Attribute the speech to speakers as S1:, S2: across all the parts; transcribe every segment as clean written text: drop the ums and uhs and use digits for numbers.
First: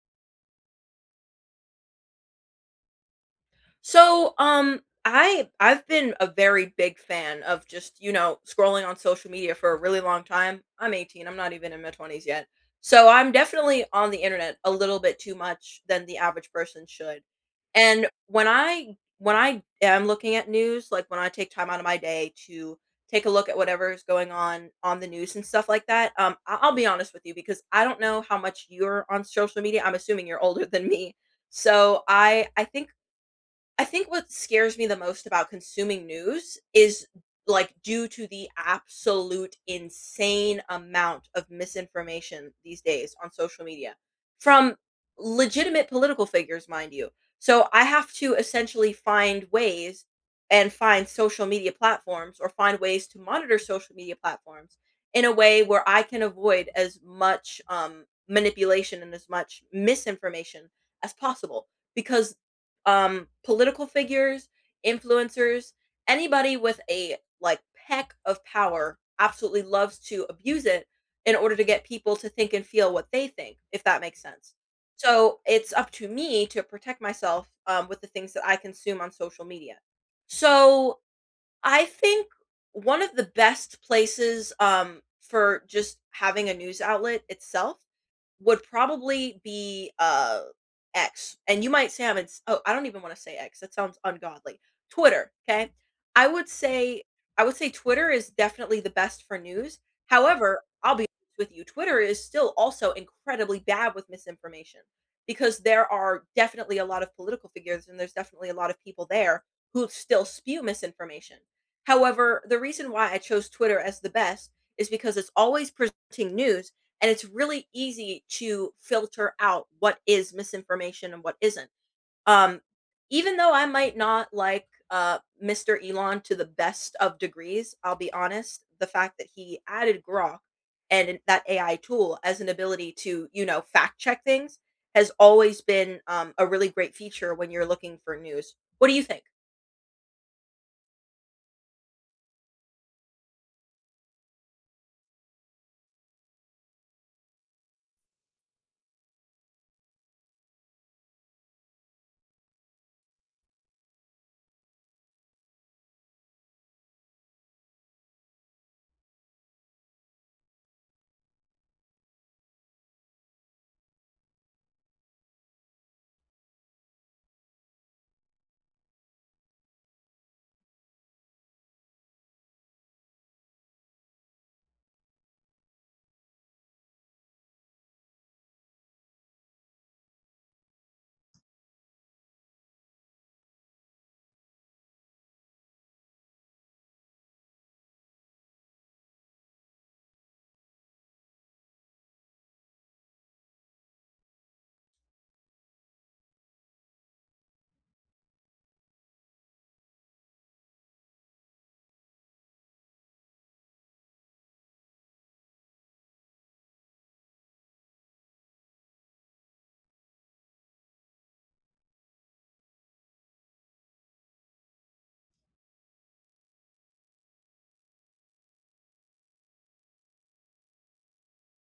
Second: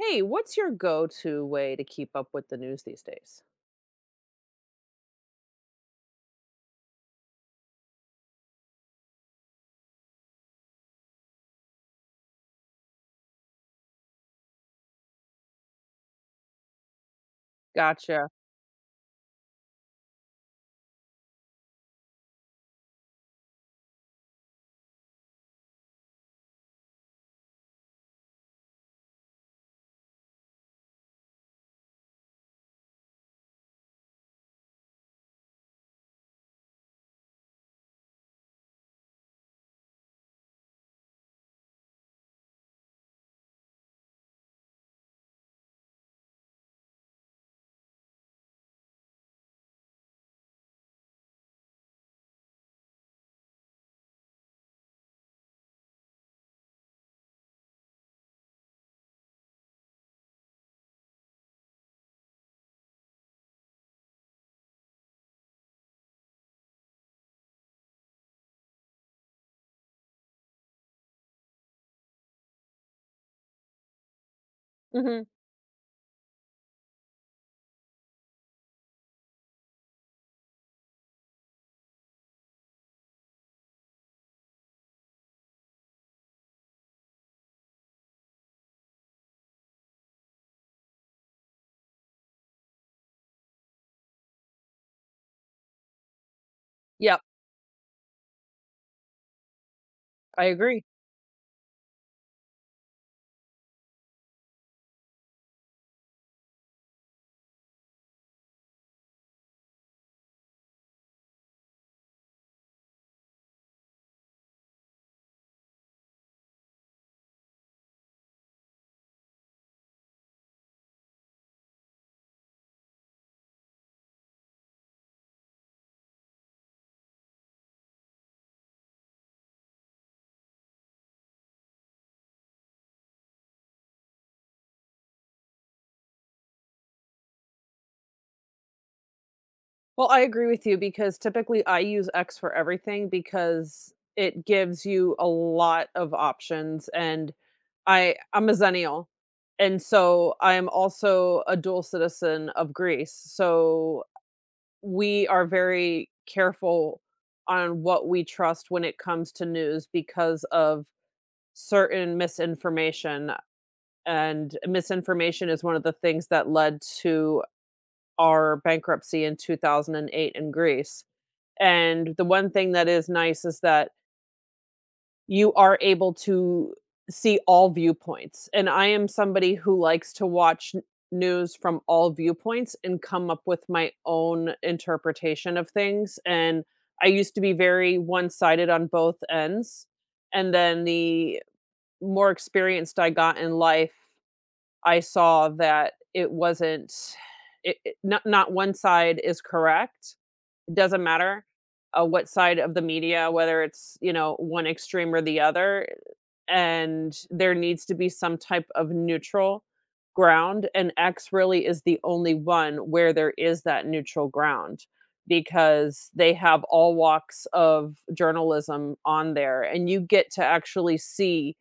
S1: Hey, what's your go-to way to keep up with the news these days?
S2: So, um, I've been a very big fan of just, you know, scrolling on social media for a really long time. I'm 18. I'm not even in my 20s yet. So, I'm definitely on the internet a little bit too much than the average person should. And
S1: Gotcha.
S2: when I am looking at news, like when I take time out of my day to take a look at whatever is going on the news and stuff like that, I'll be honest with you because I don't know how much you're on social media. I'm assuming you're older than me. So I think what scares me the most about consuming news is, like, due to the absolute insane amount of misinformation these days on social media from legitimate political figures, mind you. So I have to essentially find ways and find social media platforms or find ways to monitor social media platforms in a way where I can avoid as much manipulation and as much misinformation as possible because political figures, influencers, anybody with a like peck of power absolutely loves to abuse it in order to get people to think and feel what they think, if that makes sense.
S1: Mhm.
S2: So it's up to me to protect myself with the things that I consume on social media. So I think one of the best places for just having a news outlet itself would probably be, X, and you might say I'm ins oh, I don't even wanna say X, that sounds ungodly. Twitter. Okay, I would say
S1: Yep,
S2: Twitter is definitely the best for news.
S1: I
S2: However,
S1: agree.
S2: I'll be honest with you, Twitter is still also incredibly bad with misinformation because there are definitely a lot of political figures and there's definitely a lot of people there who still spew misinformation. However, the reason why I chose Twitter as the best is because it's always presenting news and it's really easy to filter out what is misinformation and what isn't. Um, even though I might not like Mr. Elon to the best of degrees, I'll be honest, the fact that he added Grok and that AI tool as an ability to, you know, fact check things has always been a really great feature when you're looking for news. What do you think?
S1: Well, I agree with you because typically I use X for everything because it gives you a lot of options and I'm a Xennial. And so I'm also a dual citizen of Greece. So we are very careful on what we trust when it comes to news because of certain misinformation. And misinformation is one of the things that led to our bankruptcy in 2008 in Greece. And the one thing that is nice is that you are able to see all viewpoints. And I am somebody who likes to watch news from all viewpoints and come up with my own interpretation of things. And I used to be very one sided on both ends. And then the more experienced I got in life, I saw that it wasn't it, it not one side is correct. It doesn't matter what side of the media, whether it's, you know, one extreme or the other, and there needs to be some type of neutral ground. And X really is the only one where there is that neutral ground because they have all walks of journalism on there, and you get to actually see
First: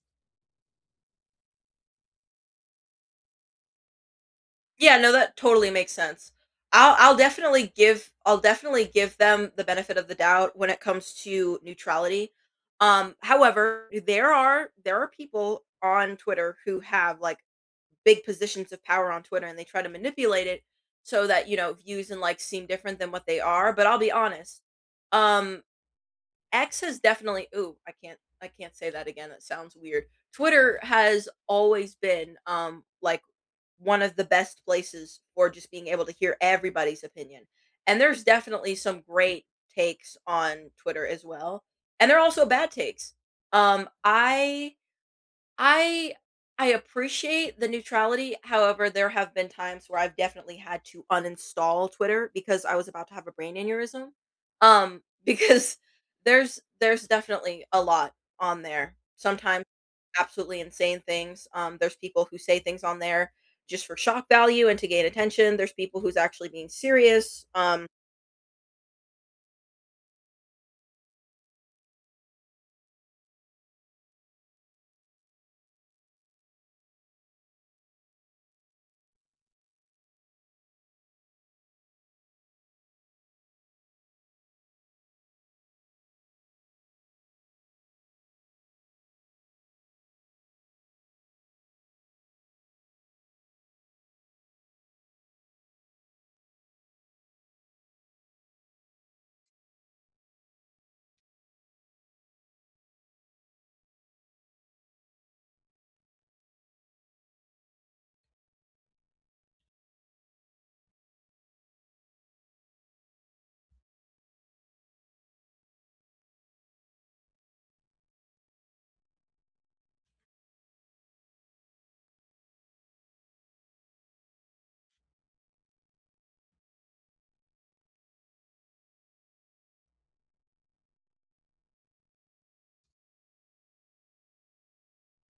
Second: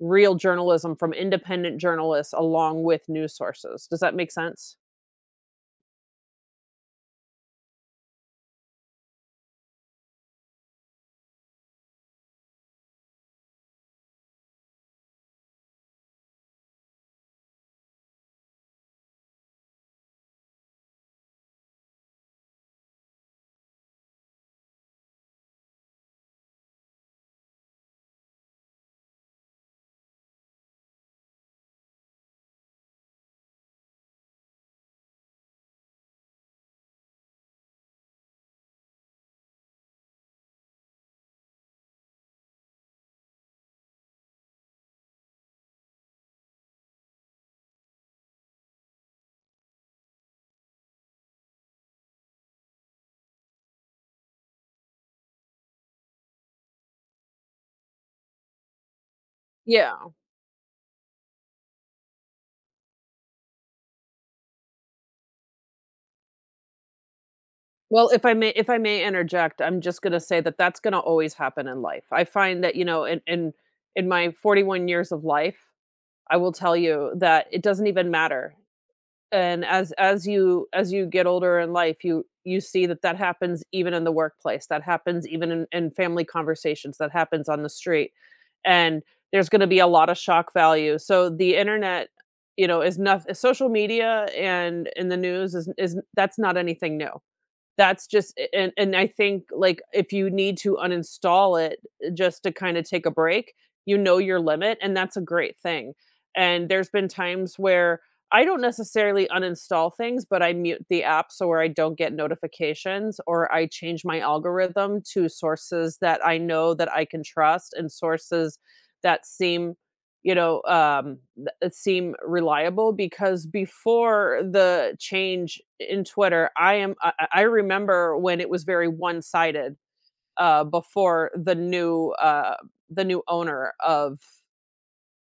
S1: real journalism from independent journalists along with news sources. Does that make sense?
S2: Yeah, no, that totally makes sense. I'll definitely give them the benefit of the doubt when it comes to neutrality. However, there are people on Twitter who have like big positions of power on Twitter and they try to manipulate it so that, you know, views and likes seem different than what they are. But I'll be honest. Um, X has definitely ooh, I can't say that again. That sounds weird. Twitter has always been like one of the best places for just being able to hear everybody's opinion. And there's definitely some great takes on Twitter as well, and there are also bad takes. Um, I I I appreciate the neutrality. However, there have been times where I've definitely had to uninstall Twitter because I was about to have a brain aneurysm. Because there's definitely a lot on there. Sometimes
S1: Yeah.
S2: absolutely insane things. There's people who say things on there just for shock value and to gain attention. There's people who's actually being serious.
S1: Well, if I may interject, I'm just gonna say that that's gonna always happen in life. I find that, you know, in my 41 years of life, I will tell you that it doesn't even matter. And as you get older in life, you see that that happens even in the workplace, that happens even in family conversations, that happens on the street, and there's gonna be a lot of shock value. So, the internet, you know, is noth social media and in the news is that's not anything new. That's just, and I think, like, if you need to uninstall it just to kinda take a break, you know your limit, and that's a great thing. And there's been times where I don't necessarily uninstall things, but I mute the app so where I don't get notifications, or I change my algorithm to sources that I know that I can trust and sources that seem, you know, seem reliable because before the change in Twitter, I remember when it was very one-sided, before the new owner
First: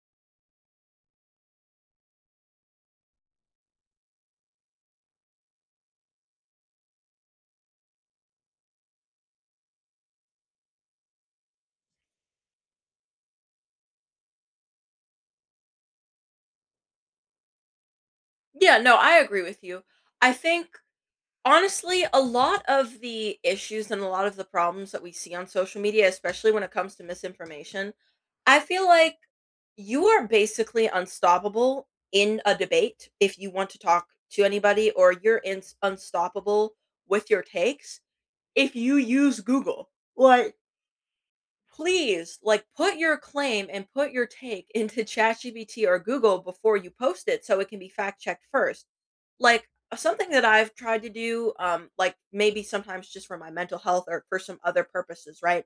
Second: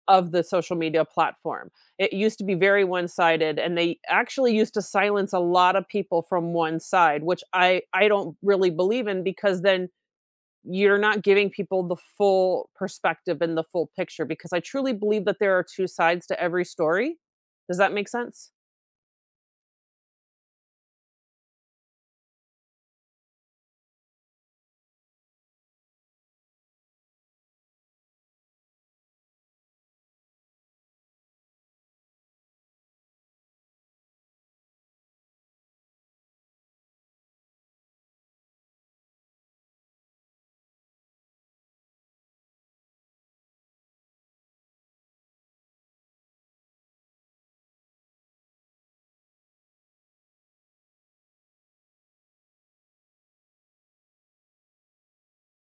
S1: of the social media platform. It used to be very one-sided, and they actually used to silence a lot of people from one side, which I don't really believe in because then you're not giving people the full perspective and the full picture because I truly believe that there are 2 sides to every story. Does that make sense?
S2: Yeah, no, I agree with you. I think Honestly, a lot of the issues and a lot of the problems that we see on social media, especially when it comes to misinformation, I feel like you are basically unstoppable in a debate if you want to talk to anybody, or you're ins unstoppable with your takes if you use Google. Like, please, like, put your claim and put your take into ChatGPT or Google before you post it so it can be fact checked first. Like, something that I've tried to do, like, maybe sometimes just for my mental health or for some other purposes, right?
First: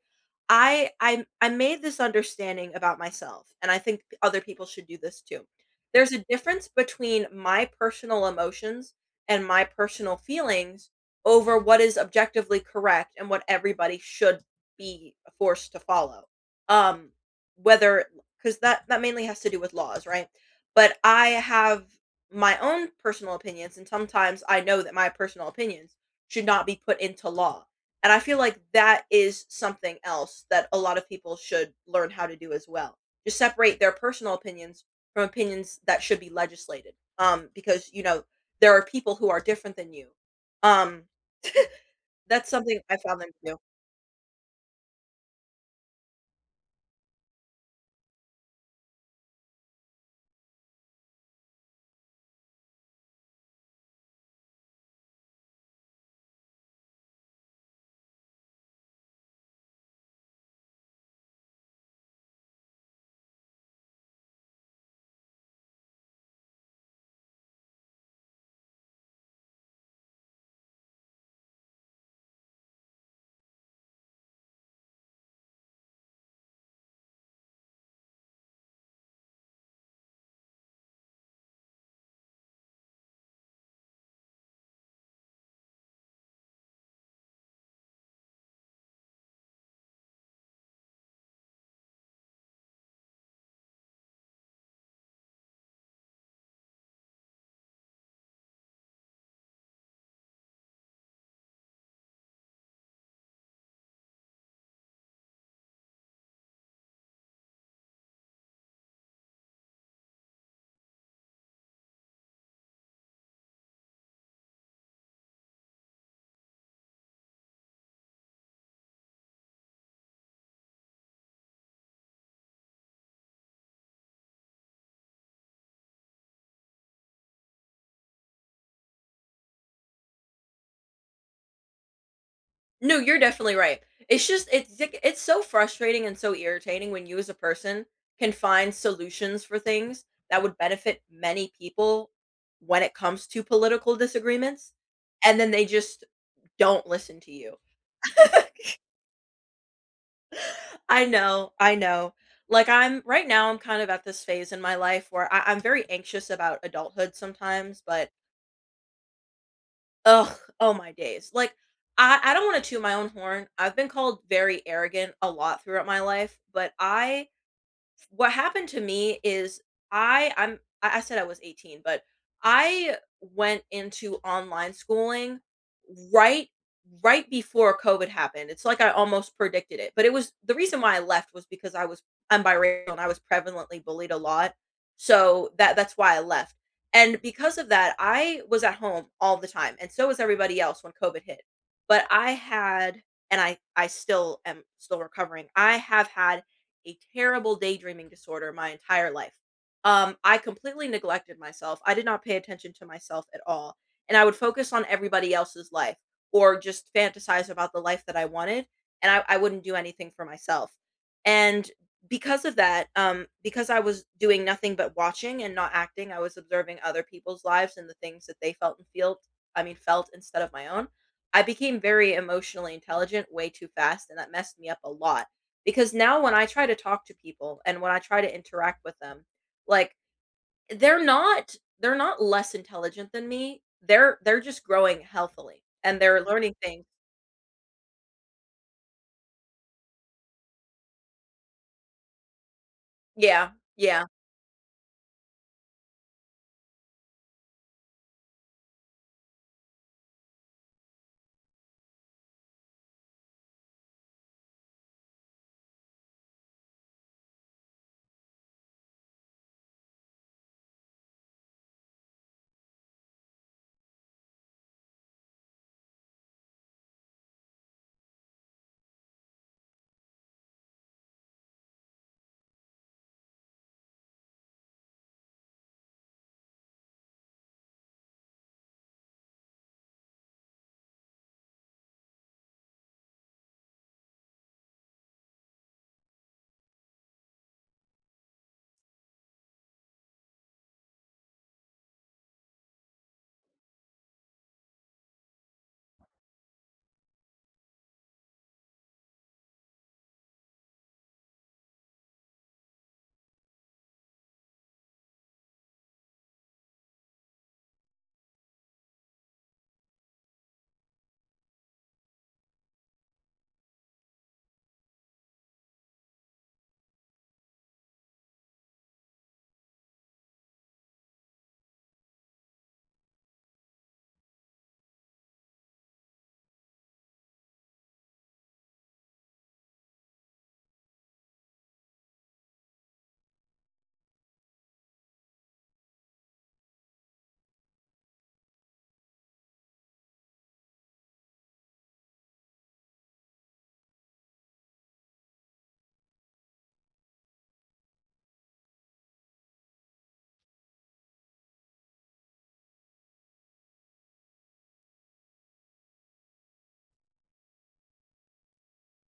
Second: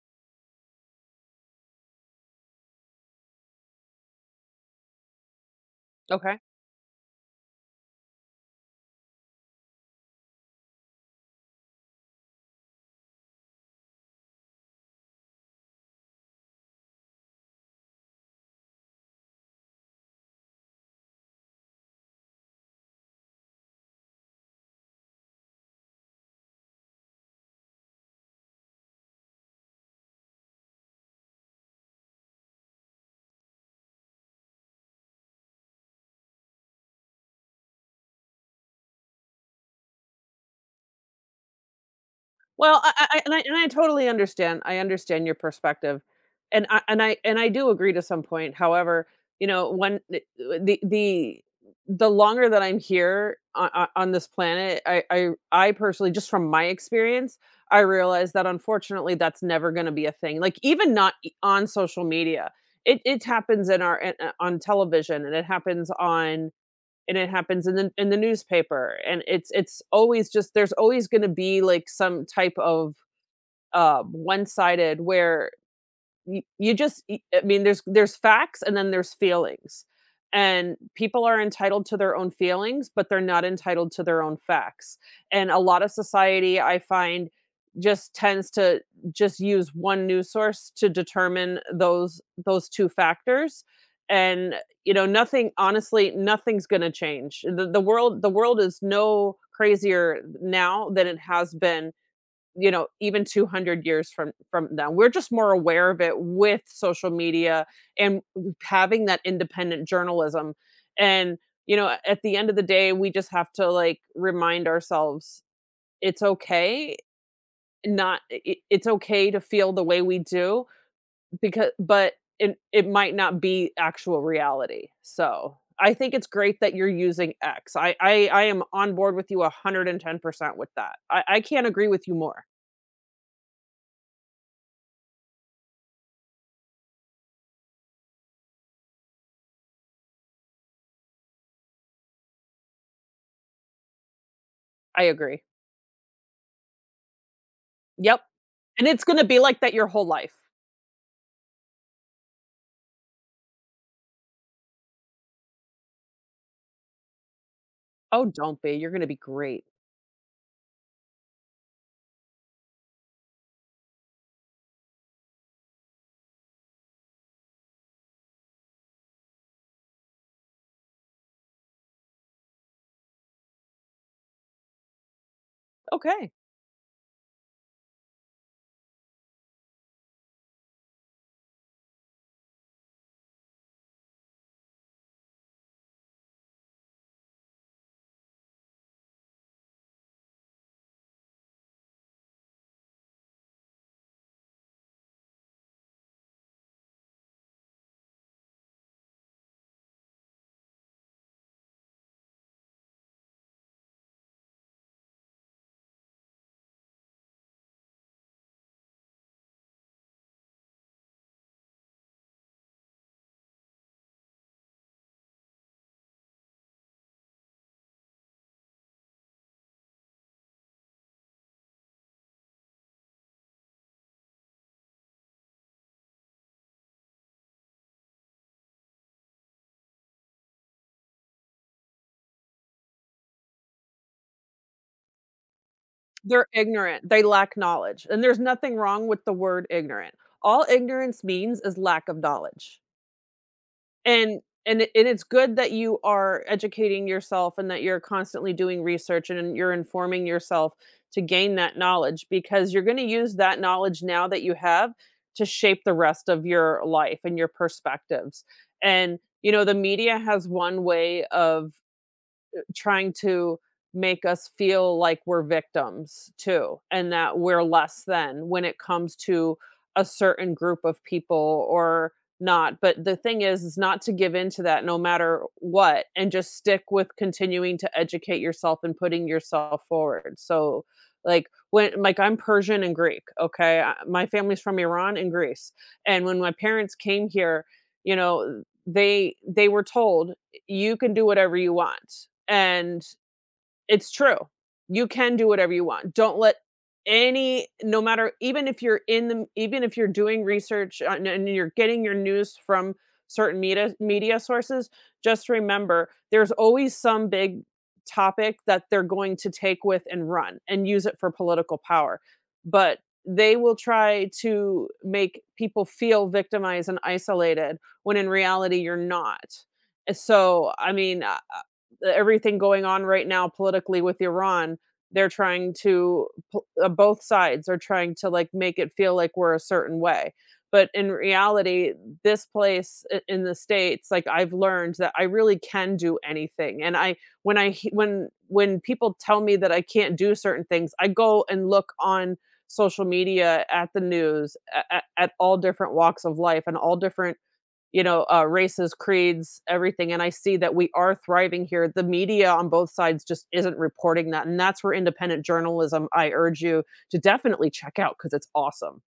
S2: I made this understanding about myself, and I think other people should do this too. There's a
S1: Okay.
S2: difference between my personal emotions and my personal feelings over what is objectively correct and what everybody should be forced to follow. Um, whether because that mainly has to do with laws, right? But I have my own personal opinions, and sometimes I know that my personal opinions should not be put into law. And I feel like that is something else that a lot of people should learn how to do as well. Just separate their personal opinions from opinions that should be legislated. Because you know there are people who are different than you. Um, that's something
S1: Well, I
S2: I
S1: I
S2: found
S1: I
S2: them
S1: and I
S2: to do.
S1: and I totally understand, I understand your perspective, and I do agree to some point. However, you know, when the the the longer that I'm here on this planet, I personally, just from my experience, I realize that unfortunately that's never gonna be a thing, like, even not e on social media, it happens in our in, on television, and it happens on, and it happens in the newspaper and it's always just, there's always going to be like some type of one-sided where you just y I mean, there's facts and then there's feelings, and people are entitled to their own feelings, but they're not entitled to their own facts, and a lot of society, I find, just tends to just use one news source to determine those 2 factors, and, you know, nothing, honestly, nothing's gonna change. The world is no crazier now than it has been, you know, even 200 years from now. We're just more aware of it with social media and having that independent journalism. And, you know, at the end of the day, we just have to like remind ourselves it's okay, not it, it's okay to feel the way we do because, but it might not be actual reality. So I think it's great that you're using X. I am on board with you 110% with that. I can't agree with you more.
S2: No, you're definitely right. It's just it's so frustrating and so irritating when you as a person can find solutions for things that would benefit many people when it comes to political disagreements
S1: I
S2: and
S1: agree.
S2: then they just don't listen to you.
S1: Yep, and it's gonna be like that your whole life.
S2: I know, I know. Like I'm right now I'm kind of at this phase in my life where I'm very anxious about adulthood sometimes, but
S1: "Oh, don't be, you're gonna be great."
S2: ugh, oh my days. Like, I don't wanna toot my own horn. I've been called very arrogant a lot throughout my life, but I what happened to me is I said I was 18, but I went into online schooling
S1: Okay.
S2: right right before COVID happened. It's like I almost predicted it. But it was the reason why I left was because I'm biracial and I was prevalently bullied a lot. So that's why I left. And because of that, I was at home all the time. And so was everybody else when COVID hit. But I had and I still am still recovering. I have had a terrible daydreaming disorder my entire life. I completely neglected myself. I did not pay attention to myself at all. And I would focus on everybody else's life or just fantasize about the life that I wanted. And I wouldn't do anything for myself. And because of that, because I was doing nothing but watching and not acting, I was observing other people's lives and the things that they felt and feel, I mean, felt instead of my own. I became very emotionally intelligent way too fast, and that messed me up a lot because now when I try to talk to people and when I try to interact with them, like they're not less intelligent than me. They're just growing healthily and they're
S1: They're
S2: learning things.
S1: ignorant, they lack knowledge, and there's nothing wrong with the word ignorant. All ignorance means is lack of knowledge,
S2: Yeah. Yeah.
S1: and and it's good that you are educating yourself and that you're constantly doing research and you're informing yourself to gain that knowledge because you're gonna use that knowledge now that you have to shape the rest of your life and your perspectives, and, you know, the media has one way of trying to make us feel like we're victims too and that we're less than when it comes to a certain group of people or not. But the thing is not to give in to that no matter what and just stick with continuing to educate yourself and putting yourself forward. So like, when like I'm Persian and Greek, okay, I, my family's from Iran and Greece, and when my parents came here, you know, they were told you can do whatever you want. And it's true. You can do whatever you want. Don't let any, no matter, even if you're in the, even if you're doing research on and you're getting your news from certain media sources, just remember there's always some big topic that they're going to take with and run and use it for political power. But they will try to make people feel victimized and isolated when in reality you're not. So, I mean, everything going on right now politically with Iran, they're trying to both sides are trying to like make it feel like we're a certain way. But in reality, this place in the states, like I've learned that I really can do anything. And I, when when people tell me that I can't do certain things, I go and look on social media at the news at all different walks of life and all different, you know, races, creeds, everything. And I see that we are thriving here. The media on both sides just isn't reporting that. And that's where independent journalism, I urge you to definitely check out because it's awesome.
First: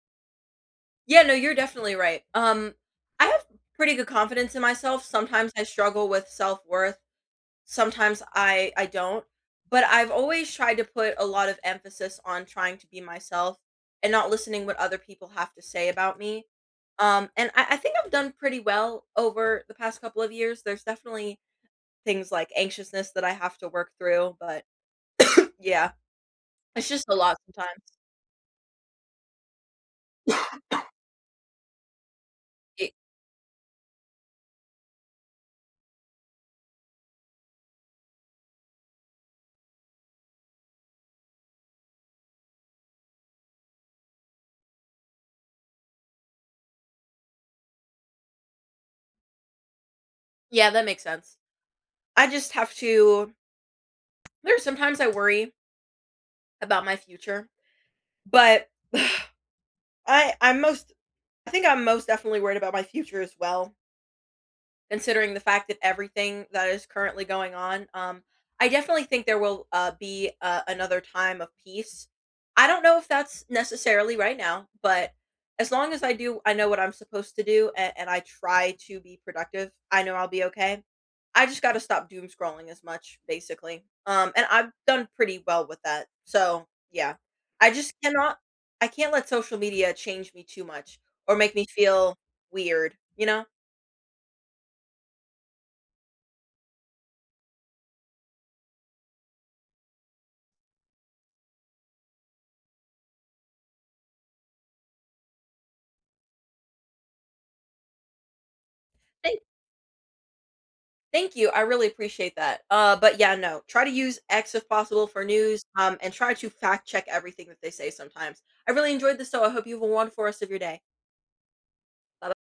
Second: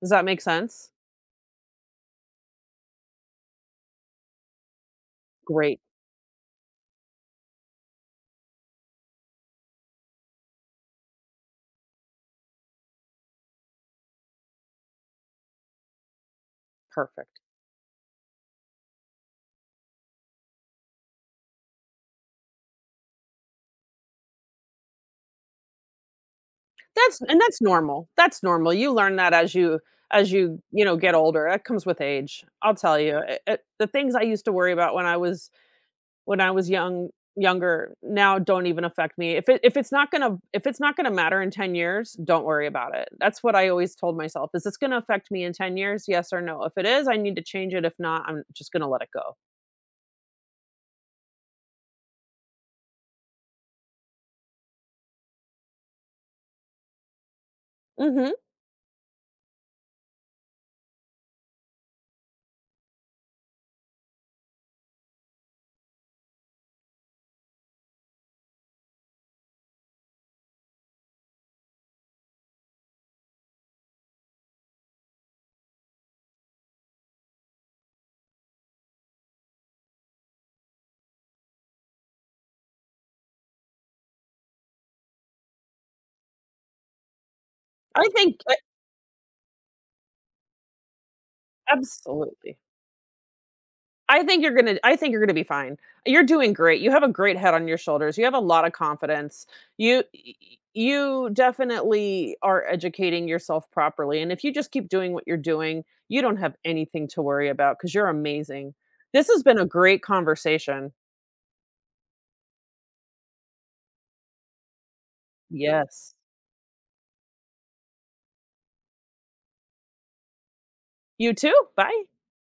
S1: Does that make sense?
S2: Yeah, no, you're definitely right. I have pretty good confidence in myself. Sometimes I
S1: Great.
S2: struggle with self-worth. Sometimes I don't, but I've always tried to put a lot of emphasis on trying to be myself and not listening what other people have to say about me.
S1: Perfect.
S2: And I think I've done pretty well over the past couple of years. There's definitely things like anxiousness that I have to work through, but yeah, it's just a
S1: That's,
S2: lot
S1: and that's
S2: sometimes.
S1: normal. That's normal. You learn that as you, as you, you know, get older. That comes with age. I'll
S2: It,
S1: tell you. The things I used to worry about when I was younger now don't even affect me. If it's not gonna, if it's not gonna matter in 10 years, don't worry about it. That's what I always told myself. Is this gonna affect me in 10 years? Yes or no. If it is, I need to change it. If not, I'm just gonna let it go.
S2: yeah, that makes sense. I just have to. There's sometimes I worry about my future,
S1: Mhm.
S2: but I I'm most I think I'm most definitely worried about my future as well considering the fact that everything that is currently going on. I definitely think there will be another time of peace. I don't know if that's necessarily right now, but as long as I know what I'm supposed to do and I try to be productive, I know I'll be okay. I just got to stop doom scrolling as much, basically. And I've done pretty well with that. So, yeah, I just
S1: I
S2: cannot,
S1: think I
S2: I can't let social media change me too much or make me feel
S1: Absolutely.
S2: weird, you know?
S1: I think you're gonna be fine. You're doing great. You have a great head on your shoulders. You have a lot of confidence. You y- you definitely are educating yourself properly. And if you just keep doing what you're doing, you don't have anything to worry about because you're amazing. This
S2: Thank
S1: has been a great conversation.
S2: Thank you, I really appreciate that. But yeah, no, try to use X if possible for news, and
S1: Yes.
S2: try to fact check everything that they say sometimes. I really enjoyed this, so I hope you have a wonderful rest of your day.
S1: You too. Bye.
S2: Bye.